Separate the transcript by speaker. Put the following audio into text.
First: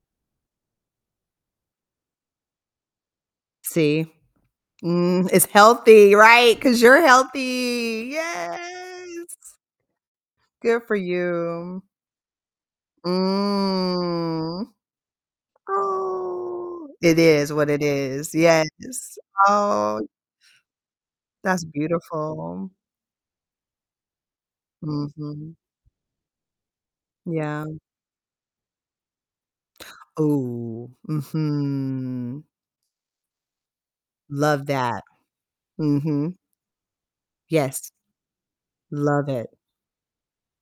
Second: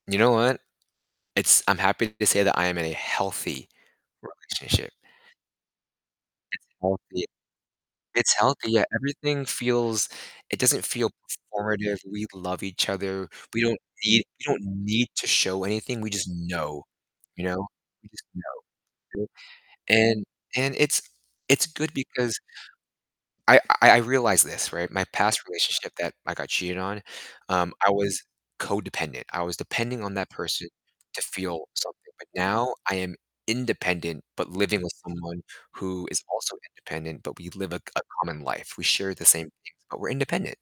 Speaker 1: You know what? It's I'm happy to say that I am in a healthy
Speaker 2: See?
Speaker 1: relationship.
Speaker 2: Mm, it's healthy, right?
Speaker 1: It's
Speaker 2: 'Cause you're
Speaker 1: healthy,
Speaker 2: healthy.
Speaker 1: it's healthy, yeah,
Speaker 2: Yes!
Speaker 1: everything feels it doesn't
Speaker 2: Good for
Speaker 1: feel
Speaker 2: you.
Speaker 1: performative, we love each other, we don't need we don't
Speaker 2: Mm.
Speaker 1: need to show anything, we just know,
Speaker 2: Oh, it
Speaker 1: you
Speaker 2: is
Speaker 1: know?
Speaker 2: what it
Speaker 1: We just
Speaker 2: is, yes.
Speaker 1: know, and
Speaker 2: Oh
Speaker 1: and and it's
Speaker 2: that's
Speaker 1: it's good because
Speaker 2: beautiful.
Speaker 1: I I I realize this, right, my past
Speaker 2: Mhm.
Speaker 1: relationship that I got cheated on,
Speaker 2: Yeah.
Speaker 1: um, I was codependent, I was depending on that person
Speaker 2: Ooh,
Speaker 1: to feel something, but
Speaker 2: mhm.
Speaker 1: now I am independent, but
Speaker 2: Love
Speaker 1: living with
Speaker 2: that.
Speaker 1: someone who is
Speaker 2: Mhm.
Speaker 1: also independent, but we live a c
Speaker 2: Yes.
Speaker 1: a common life, we share the
Speaker 2: Love
Speaker 1: same
Speaker 2: it.
Speaker 1: things, but we're independent